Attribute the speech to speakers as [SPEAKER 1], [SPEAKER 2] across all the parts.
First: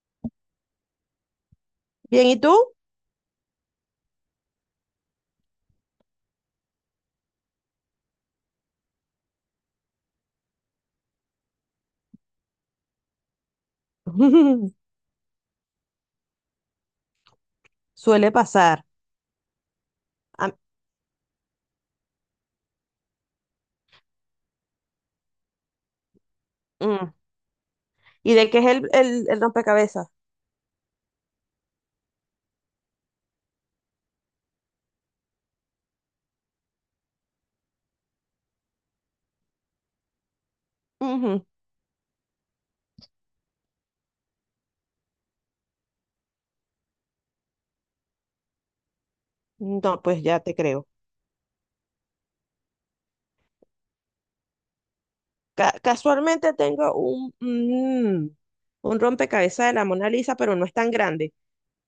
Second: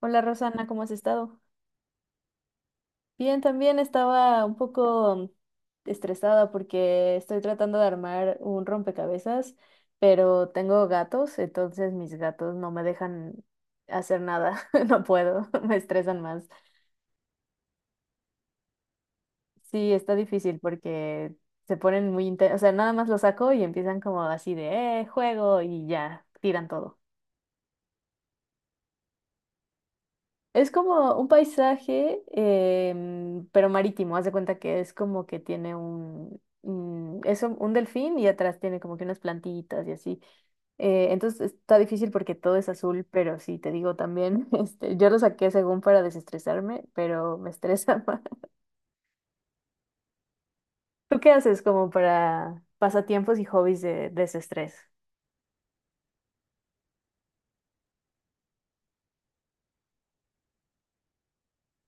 [SPEAKER 1] Hola Rosana, ¿cómo has estado?
[SPEAKER 2] Bien, ¿y tú?
[SPEAKER 1] Bien, también estaba un poco estresada porque estoy tratando de armar un rompecabezas, pero tengo gatos, entonces mis gatos no me dejan hacer nada, no puedo, me estresan más.
[SPEAKER 2] Suele pasar.
[SPEAKER 1] Sí, está
[SPEAKER 2] Ah,
[SPEAKER 1] difícil porque se ponen muy intensos, o sea, nada más los saco y empiezan como así de, juego y ya, tiran todo.
[SPEAKER 2] mm. ¿Y de qué es el rompecabezas?
[SPEAKER 1] Es como un paisaje, pero marítimo. Haz de cuenta que es como que tiene un, mm, es un delfín y atrás tiene como que unas plantitas y así. Entonces
[SPEAKER 2] Ujú.
[SPEAKER 1] está difícil porque todo es azul, pero sí, te digo también, este, yo lo saqué según para desestresarme, pero me estresa más.
[SPEAKER 2] No, pues ya te creo.
[SPEAKER 1] ¿Tú qué haces como para pasatiempos y hobbies de desestrés?
[SPEAKER 2] Casualmente tengo un, un rompecabezas de la Mona Lisa, pero no es tan grande.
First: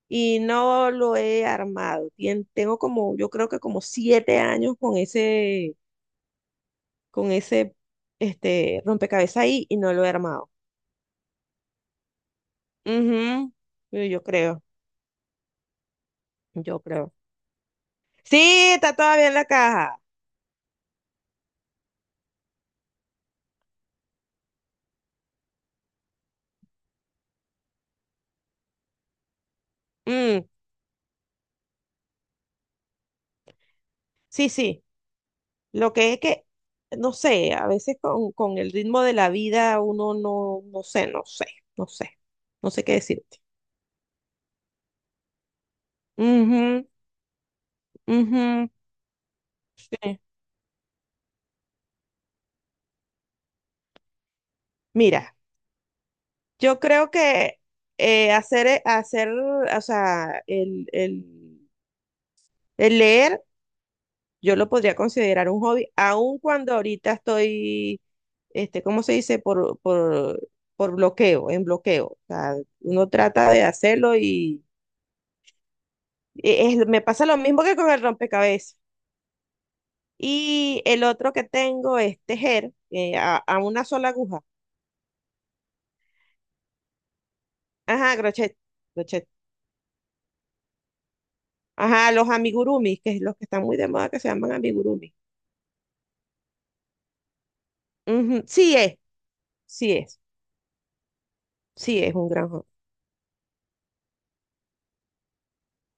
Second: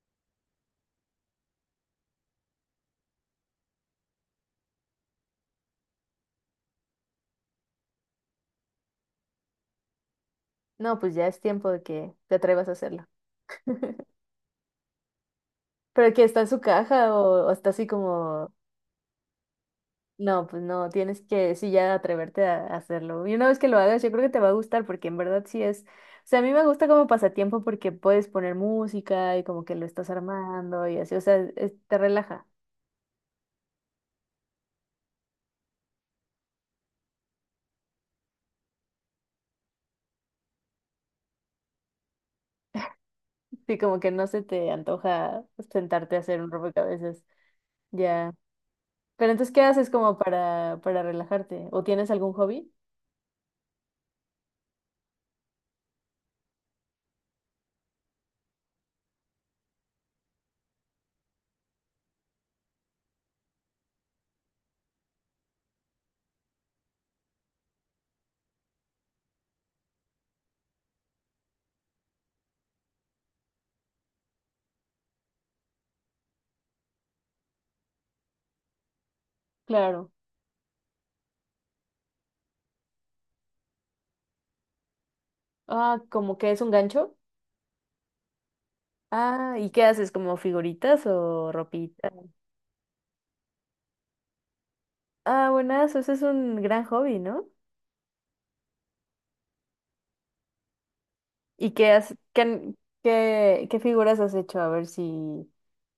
[SPEAKER 2] Y no lo he armado. Tengo como, yo creo que como 7 años con ese, con ese rompecabezas ahí y no lo he armado.
[SPEAKER 1] No, pues ya es tiempo de que te atrevas a hacerlo.
[SPEAKER 2] Ujú. Yo yo creo,
[SPEAKER 1] ¿Pero que está en su
[SPEAKER 2] yo
[SPEAKER 1] caja
[SPEAKER 2] creo.
[SPEAKER 1] o está así como?
[SPEAKER 2] Sí, está todavía en la caja.
[SPEAKER 1] No, pues no, tienes que, sí, ya atreverte a hacerlo. Y una vez que lo hagas, yo creo que te va a gustar porque en verdad sí es, o sea, a mí me gusta como pasatiempo porque puedes poner música y como que lo estás
[SPEAKER 2] Mm,
[SPEAKER 1] armando y así, o sea, es- te relaja.
[SPEAKER 2] sí, sí. Lo que es que, no sé, a veces con el ritmo de la vida uno no, no sé, no sé, no sé, no sé qué decirte.
[SPEAKER 1] Sí, como que no se te antoja sentarte a hacer un rompecabezas.
[SPEAKER 2] Ujú,
[SPEAKER 1] Ya.
[SPEAKER 2] ujú,
[SPEAKER 1] Pero entonces, ¿qué haces como
[SPEAKER 2] sí.
[SPEAKER 1] para relajarte? ¿O tienes algún hobby?
[SPEAKER 2] Mira, yo creo que hacer, o sea, el leer, yo lo podría considerar un hobby, aun cuando ahorita estoy, ¿cómo se dice? Por bloqueo, en bloqueo. O sea, uno trata de hacerlo y me pasa lo mismo que con el rompecabezas.
[SPEAKER 1] Claro.
[SPEAKER 2] Y el otro que tengo es tejer a una sola aguja.
[SPEAKER 1] Ah, como que es un gancho.
[SPEAKER 2] Ajá, crochet, crochet.
[SPEAKER 1] Ah, ¿y qué haces? ¿Como figuritas o ropita?
[SPEAKER 2] Ajá, los amigurumis, que es los que están muy de moda que se llaman amigurumis.
[SPEAKER 1] Ah, buenas, ese es un gran hobby, ¿no?
[SPEAKER 2] Ujú, sí es,
[SPEAKER 1] ¿Y qué
[SPEAKER 2] sí
[SPEAKER 1] has,
[SPEAKER 2] es un
[SPEAKER 1] qué,
[SPEAKER 2] gran hobby.
[SPEAKER 1] han- qué, qué figuras has hecho? A ver si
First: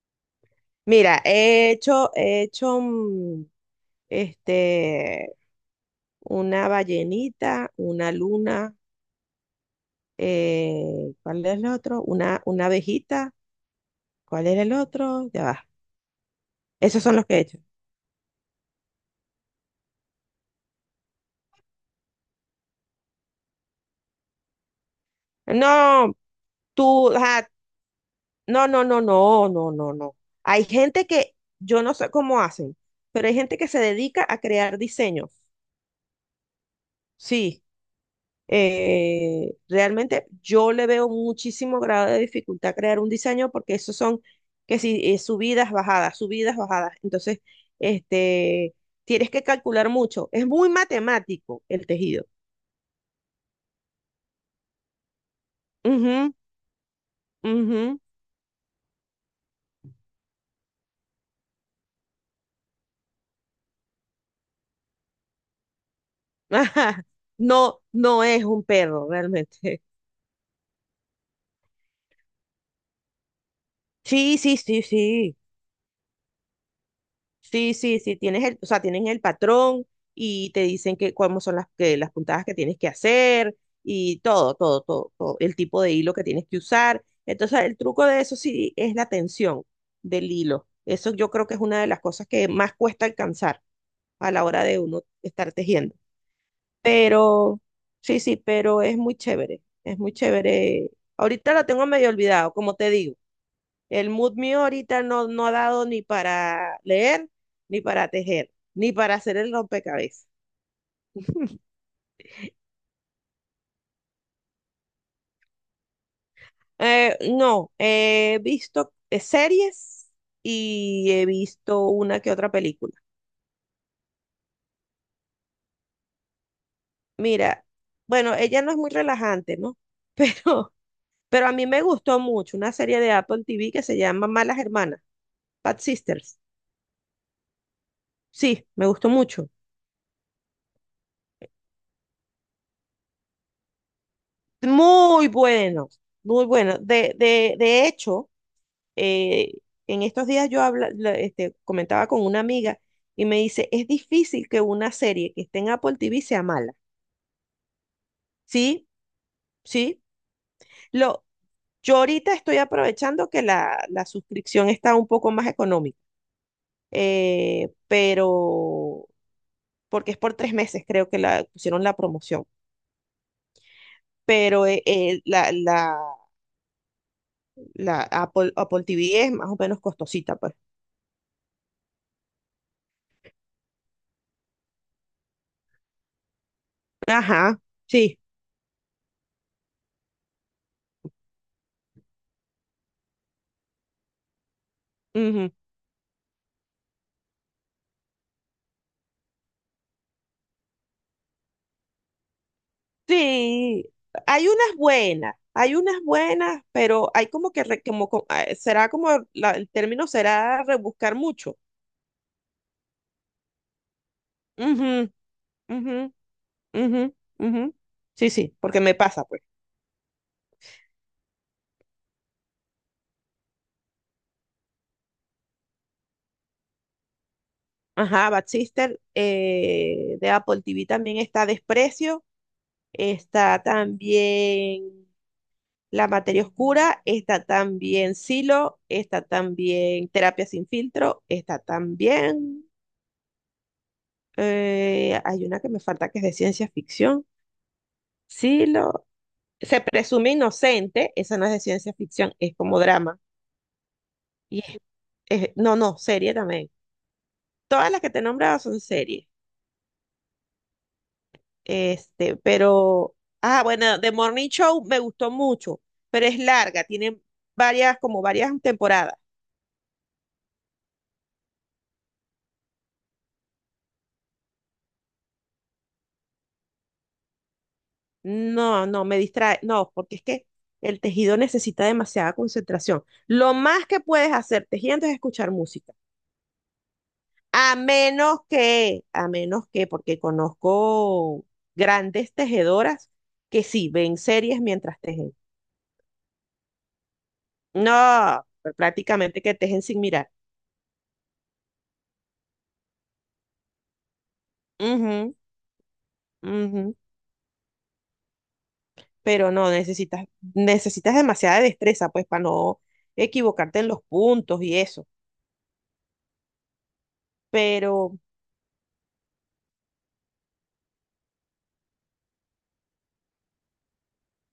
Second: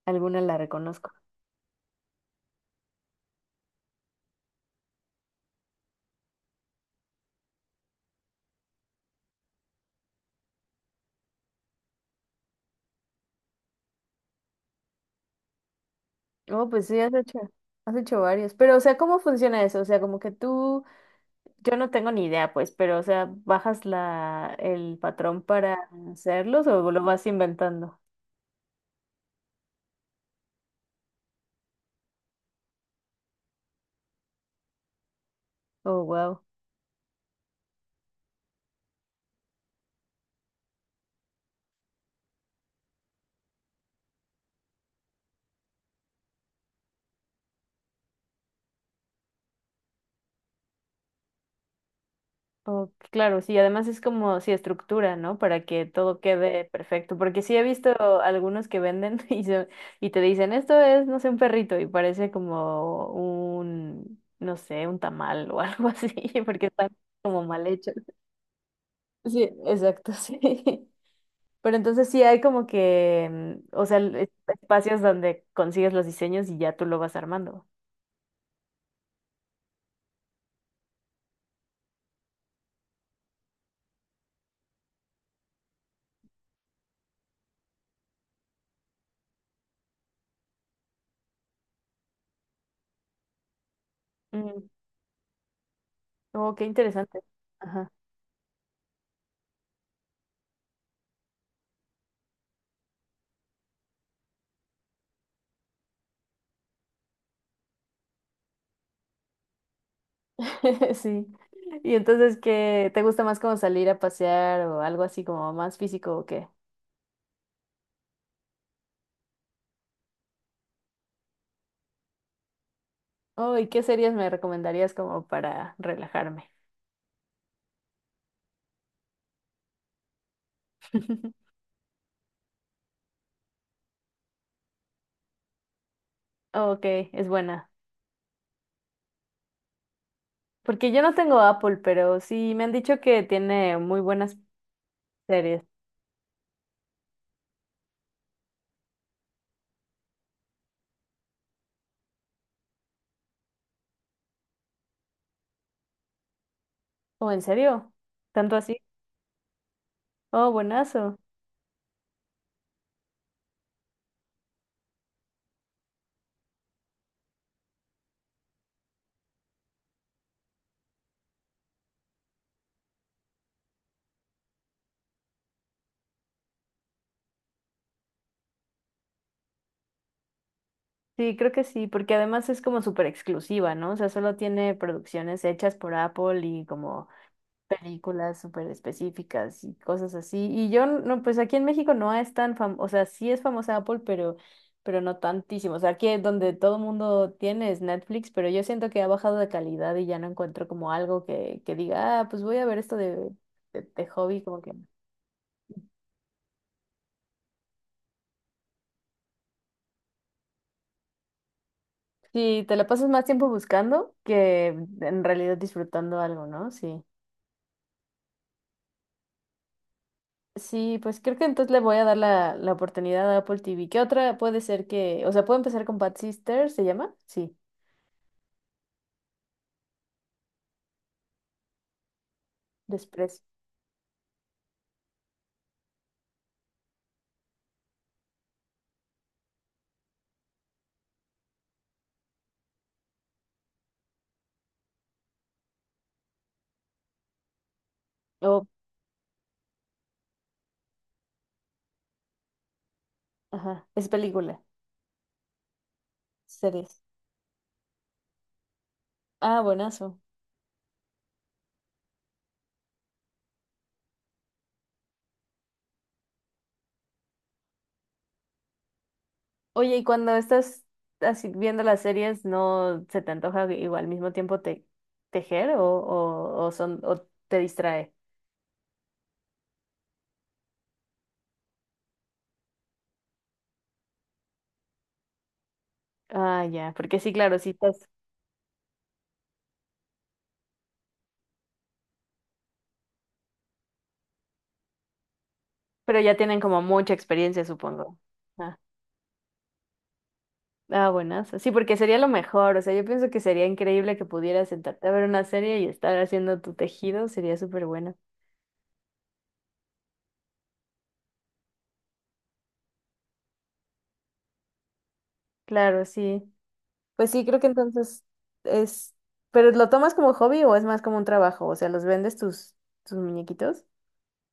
[SPEAKER 1] alguna la reconozco.
[SPEAKER 2] Mira, he hecho este, una ballenita, una luna, ¿cuál es el otro? Una abejita, ¿cuál es el otro? Ya va.
[SPEAKER 1] Oh, pues sí,
[SPEAKER 2] Esos son los que he hecho.
[SPEAKER 1] has hecho varios. Pero, o sea, ¿cómo funciona eso? O sea, como que tú, yo no tengo ni idea, pues, pero, o sea, ¿bajas la, el patrón para
[SPEAKER 2] No,
[SPEAKER 1] hacerlos o lo
[SPEAKER 2] tú,
[SPEAKER 1] vas
[SPEAKER 2] ajá,
[SPEAKER 1] inventando?
[SPEAKER 2] no, no, no, no, no, no, no. Hay gente que, yo no sé cómo hacen, pero hay gente que se dedica a crear diseños.
[SPEAKER 1] Oh, wow.
[SPEAKER 2] Sí, realmente yo le veo muchísimo grado de dificultad a crear un diseño porque esos son, que si subidas, bajadas, subidas, bajadas. Entonces, este, tienes que calcular mucho. Es muy matemático el tejido.
[SPEAKER 1] Oh, claro, sí, además es como, sí, estructura, ¿no? Para que todo
[SPEAKER 2] Ujú,
[SPEAKER 1] quede perfecto, porque sí he visto
[SPEAKER 2] ujú.
[SPEAKER 1] algunos que venden y, se- y te dicen, esto es, no sé, un perrito y parece como un, no sé, un tamal o algo así, porque están
[SPEAKER 2] Ajá.
[SPEAKER 1] como mal
[SPEAKER 2] No,
[SPEAKER 1] hechos.
[SPEAKER 2] no es un perro
[SPEAKER 1] Sí,
[SPEAKER 2] realmente.
[SPEAKER 1] exacto, sí. Pero entonces sí hay como que, mm, o sea, l- es-
[SPEAKER 2] Sí, sí, sí,
[SPEAKER 1] espacios
[SPEAKER 2] sí.
[SPEAKER 1] donde consigues los diseños y ya tú lo vas armando.
[SPEAKER 2] Sí, sí, sí, tienes el, o sea, tienen el patrón y te dicen que cómo son las, que, las puntadas que tienes que hacer y todo, todo, todo, todo, el tipo de hilo que tienes que usar. Entonces, el truco de eso sí es la tensión del hilo. Eso yo creo que es una de las cosas que más cuesta alcanzar a la hora
[SPEAKER 1] Mm.
[SPEAKER 2] de uno estar tejiendo.
[SPEAKER 1] Oh, qué interesante.
[SPEAKER 2] Pero, sí, sí, pero es muy chévere, es muy chévere. Ahorita la tengo medio olvidado, como te digo. El mood mío ahorita no, no ha dado ni para leer, ni para tejer, ni para hacer el rompecabezas.
[SPEAKER 1] Sí. Y entonces, ¿qué te gusta más como salir a pasear o algo así como más físico o qué?
[SPEAKER 2] No, he visto series y he visto una que otra película.
[SPEAKER 1] Oh, ¿y qué series me recomendarías como para relajarme?
[SPEAKER 2] Mira, bueno, ella no es muy relajante, ¿no? Pero, pero a mí me gustó mucho una serie de Apple TV que se llama Malas Hermanas, Bad Sisters.
[SPEAKER 1] Ok, es buena.
[SPEAKER 2] Sí, me gustó mucho.
[SPEAKER 1] Porque yo no tengo Apple, pero sí me han dicho que tiene muy buenas
[SPEAKER 2] Muy
[SPEAKER 1] series.
[SPEAKER 2] bueno, muy bueno. De hecho, Eh, en estos días yo habla, la- este, comentaba con una amiga y me dice, es difícil que una serie que esté en Apple TV sea mala.
[SPEAKER 1] ¿O en serio? ¿Tanto así?
[SPEAKER 2] Sí, sí.
[SPEAKER 1] Oh, buenazo.
[SPEAKER 2] Lo, yo ahorita estoy aprovechando que la suscripción está un poco más económica, pero porque es por 3 meses, creo que la pusieron la promoción. Pero la Apple TV es más o menos costosita, pues.
[SPEAKER 1] Sí, creo que sí, porque además es como súper exclusiva, ¿no? O sea, solo tiene producciones hechas por Apple y como
[SPEAKER 2] Ajá, sí.
[SPEAKER 1] películas súper específicas y cosas así. Y yo, no, pues aquí en México no es tan famosa, o sea, sí es famosa Apple, pero no
[SPEAKER 2] Ujú.
[SPEAKER 1] tantísimo. O sea, aquí es donde todo el mundo tiene es Netflix, pero yo siento que ha bajado de calidad y ya no encuentro como algo que diga, ah, pues voy a ver esto
[SPEAKER 2] Sí,
[SPEAKER 1] de hobby,
[SPEAKER 2] hay
[SPEAKER 1] como
[SPEAKER 2] unas
[SPEAKER 1] que...
[SPEAKER 2] buenas, hay unas buenas, pero hay como que, re- como, co- ah, será como, la- el término será rebuscar mucho.
[SPEAKER 1] Sí, te la pasas más tiempo buscando que
[SPEAKER 2] Ujú,
[SPEAKER 1] en realidad
[SPEAKER 2] ujú,
[SPEAKER 1] disfrutando algo, ¿no? Sí.
[SPEAKER 2] ujú, ujú. Sí, sí, porque me pasa, pues.
[SPEAKER 1] Sí, pues creo que entonces le voy a dar la, la oportunidad a Apple TV. ¿Qué otra puede ser que, o sea, puedo empezar con Bad Sisters, ¿se llama? Sí.
[SPEAKER 2] Ajá, Bad Sister de Apple TV también está Desprecio,
[SPEAKER 1] Desprecio.
[SPEAKER 2] está también La Materia Oscura, está también Silo, está también Terapia Sin Filtro, está también hay una que me falta que es de ciencia ficción. Sí,
[SPEAKER 1] Oh,
[SPEAKER 2] Se presume inocente, esa no es de ciencia ficción, es como drama.
[SPEAKER 1] ajá. Es
[SPEAKER 2] Y
[SPEAKER 1] película.
[SPEAKER 2] es- no, no, serie también.
[SPEAKER 1] Series.
[SPEAKER 2] Todas las que te he nombrado son series.
[SPEAKER 1] Ah, buenazo.
[SPEAKER 2] Este, pero, bueno, The Morning Show me gustó mucho, pero es larga, tiene varias, como varias temporadas.
[SPEAKER 1] Oye, y cuando estás así viendo las series, ¿no se te antoja igual al mismo tiempo te tejer o son o te distrae?
[SPEAKER 2] No, no, me distrae, no, porque es que el tejido necesita demasiada concentración. Lo más que puedes hacer tejiendo es escuchar música.
[SPEAKER 1] Ah, ya, porque sí, claro, sí
[SPEAKER 2] A
[SPEAKER 1] estás.
[SPEAKER 2] menos que, a menos que, porque conozco grandes tejedoras que sí ven series mientras tejen.
[SPEAKER 1] Pero ya tienen como mucha experiencia, supongo.
[SPEAKER 2] No,
[SPEAKER 1] Ah,
[SPEAKER 2] prácticamente que tejen sin mirar.
[SPEAKER 1] ah, buenazo. Sí, porque sería lo mejor. O sea, yo pienso que sería increíble que pudieras sentarte a ver
[SPEAKER 2] Ujú,
[SPEAKER 1] una serie y estar haciendo tu
[SPEAKER 2] ujú.
[SPEAKER 1] tejido. Sería súper bueno.
[SPEAKER 2] Pero no, necesitas demasiada destreza, pues, para no equivocarte en los puntos y eso.
[SPEAKER 1] Claro, sí. Pues sí, creo que
[SPEAKER 2] Pero
[SPEAKER 1] entonces es, pero ¿lo tomas como hobby o es más como un trabajo? O sea, ¿los vendes tus, tus muñequitos?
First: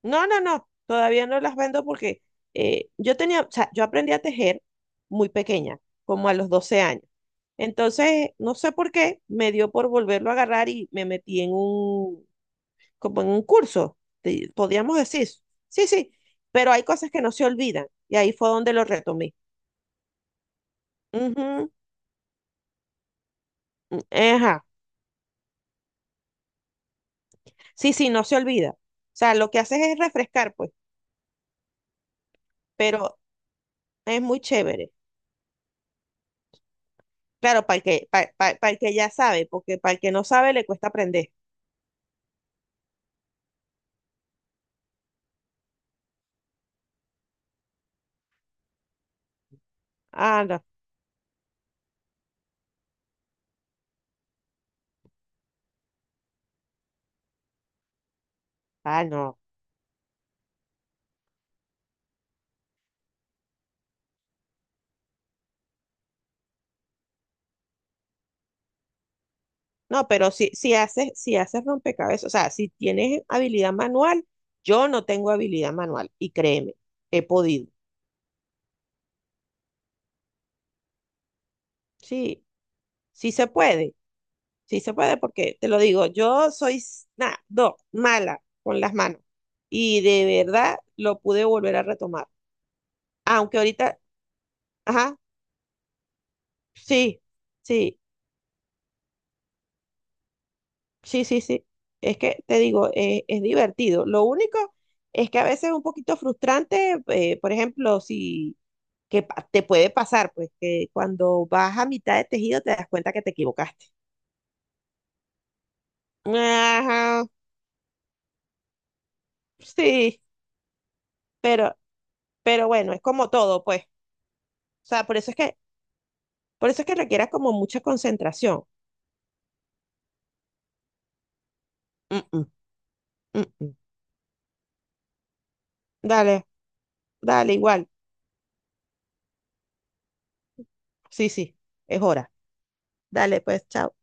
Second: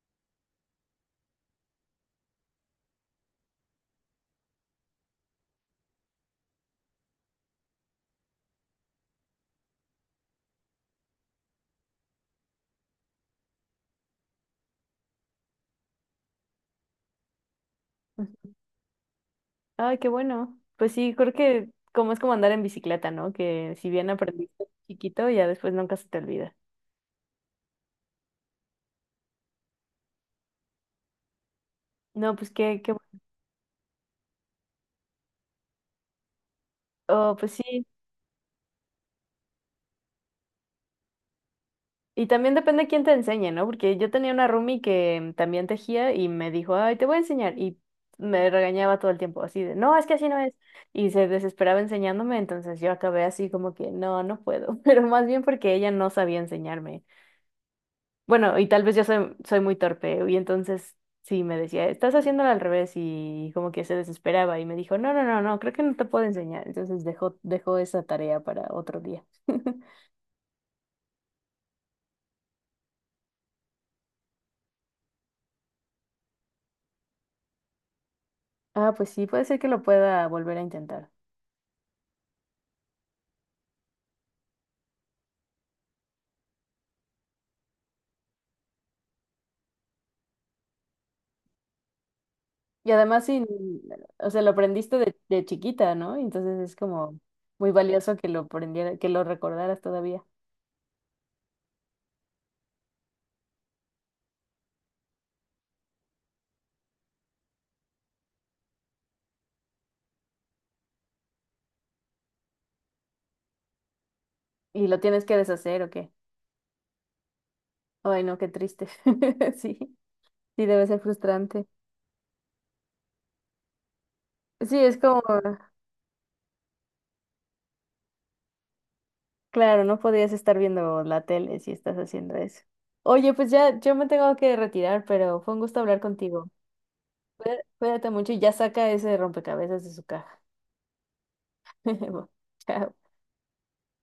[SPEAKER 2] no, no, no, todavía no las vendo porque yo tenía, o sea, yo aprendí a tejer muy pequeña, como a los 12 años. Entonces, no sé por qué, me dio por volverlo a agarrar y me metí en un, como en un curso, podríamos decir. Sí, sí, pero hay cosas que no se olvidan y ahí fue
[SPEAKER 1] Ujú.
[SPEAKER 2] donde lo retomé.
[SPEAKER 1] Ay, qué bueno. Pues sí, creo que
[SPEAKER 2] Ujú,
[SPEAKER 1] como es como andar en bicicleta, ¿no? Que si
[SPEAKER 2] mm,
[SPEAKER 1] bien aprendiste
[SPEAKER 2] ajá.
[SPEAKER 1] chiquito, ya después nunca se te olvida.
[SPEAKER 2] Sí, sí, no se olvida. O sea, lo que haces es refrescar, pues,
[SPEAKER 1] No, pues qué, qué, bu-
[SPEAKER 2] pero es muy chévere.
[SPEAKER 1] oh, pues
[SPEAKER 2] Claro, para el
[SPEAKER 1] sí,
[SPEAKER 2] que, para el que ya sabe, porque para el que no sabe le cuesta aprender.
[SPEAKER 1] Y también depende quién te enseñe, ¿no? Porque yo tenía una roomie que también tejía y me dijo, ay, te voy a enseñar. Y me regañaba todo el tiempo, así de, no, es que así no
[SPEAKER 2] Ah,
[SPEAKER 1] es.
[SPEAKER 2] no,
[SPEAKER 1] Y se desesperaba enseñándome, entonces yo acabé así como que, no, no puedo. Pero más bien porque ella no sabía enseñarme. Bueno, y tal vez yo
[SPEAKER 2] ah,
[SPEAKER 1] soy,
[SPEAKER 2] no.
[SPEAKER 1] soy muy torpe. Y entonces sí me decía, estás haciéndolo al revés. Y como que se desesperaba y me dijo, no, no, no, no, creo que no te puedo enseñar. Entonces dejó, dejó esa tarea para otro día.
[SPEAKER 2] No, pero si haces rompecabezas, o sea, si tienes habilidad manual, yo no tengo habilidad manual, y créeme, he podido.
[SPEAKER 1] Ah, pues sí, puede ser que lo pueda volver a intentar.
[SPEAKER 2] Sí, sí se puede, sí se puede, porque te lo digo, yo soy mala con las manos. Y de verdad lo pude volver a retomar.
[SPEAKER 1] Y además, sin,
[SPEAKER 2] Aunque ahorita,
[SPEAKER 1] o sea, lo aprendiste
[SPEAKER 2] ajá,
[SPEAKER 1] de chiquita, ¿no? Entonces es como
[SPEAKER 2] sí,
[SPEAKER 1] muy
[SPEAKER 2] sí,
[SPEAKER 1] valioso que lo aprendiera, que lo recordaras todavía.
[SPEAKER 2] sí, sí, sí. Es que te digo, es divertido. Lo único es que a veces es un poquito frustrante, por ejemplo, si que pa- te puede pasar, pues que cuando vas a mitad de tejido te das cuenta que te equivocaste.
[SPEAKER 1] ¿Y lo tienes que deshacer o qué?
[SPEAKER 2] Ajá,
[SPEAKER 1] Ay, no, qué triste. Sí,
[SPEAKER 2] sí,
[SPEAKER 1] sí, debe ser frustrante.
[SPEAKER 2] pero, pero bueno, es como todo, pues.
[SPEAKER 1] Sí,
[SPEAKER 2] O
[SPEAKER 1] es
[SPEAKER 2] sea, por
[SPEAKER 1] como,
[SPEAKER 2] eso es que, por eso es que requiere como mucha concentración.
[SPEAKER 1] claro, no podías estar viendo la tele si estás
[SPEAKER 2] Mm,
[SPEAKER 1] haciendo
[SPEAKER 2] mm,
[SPEAKER 1] eso. Oye,
[SPEAKER 2] mm,
[SPEAKER 1] pues
[SPEAKER 2] mm.
[SPEAKER 1] ya yo me tengo que retirar, pero fue un gusto hablar
[SPEAKER 2] Dale,
[SPEAKER 1] contigo.
[SPEAKER 2] dale,
[SPEAKER 1] Cuida-
[SPEAKER 2] igual.
[SPEAKER 1] Cuídate mucho y ya saca ese rompecabezas de su caja.
[SPEAKER 2] Sí, sí, es hora.
[SPEAKER 1] Chao.
[SPEAKER 2] Dale, pues, chao.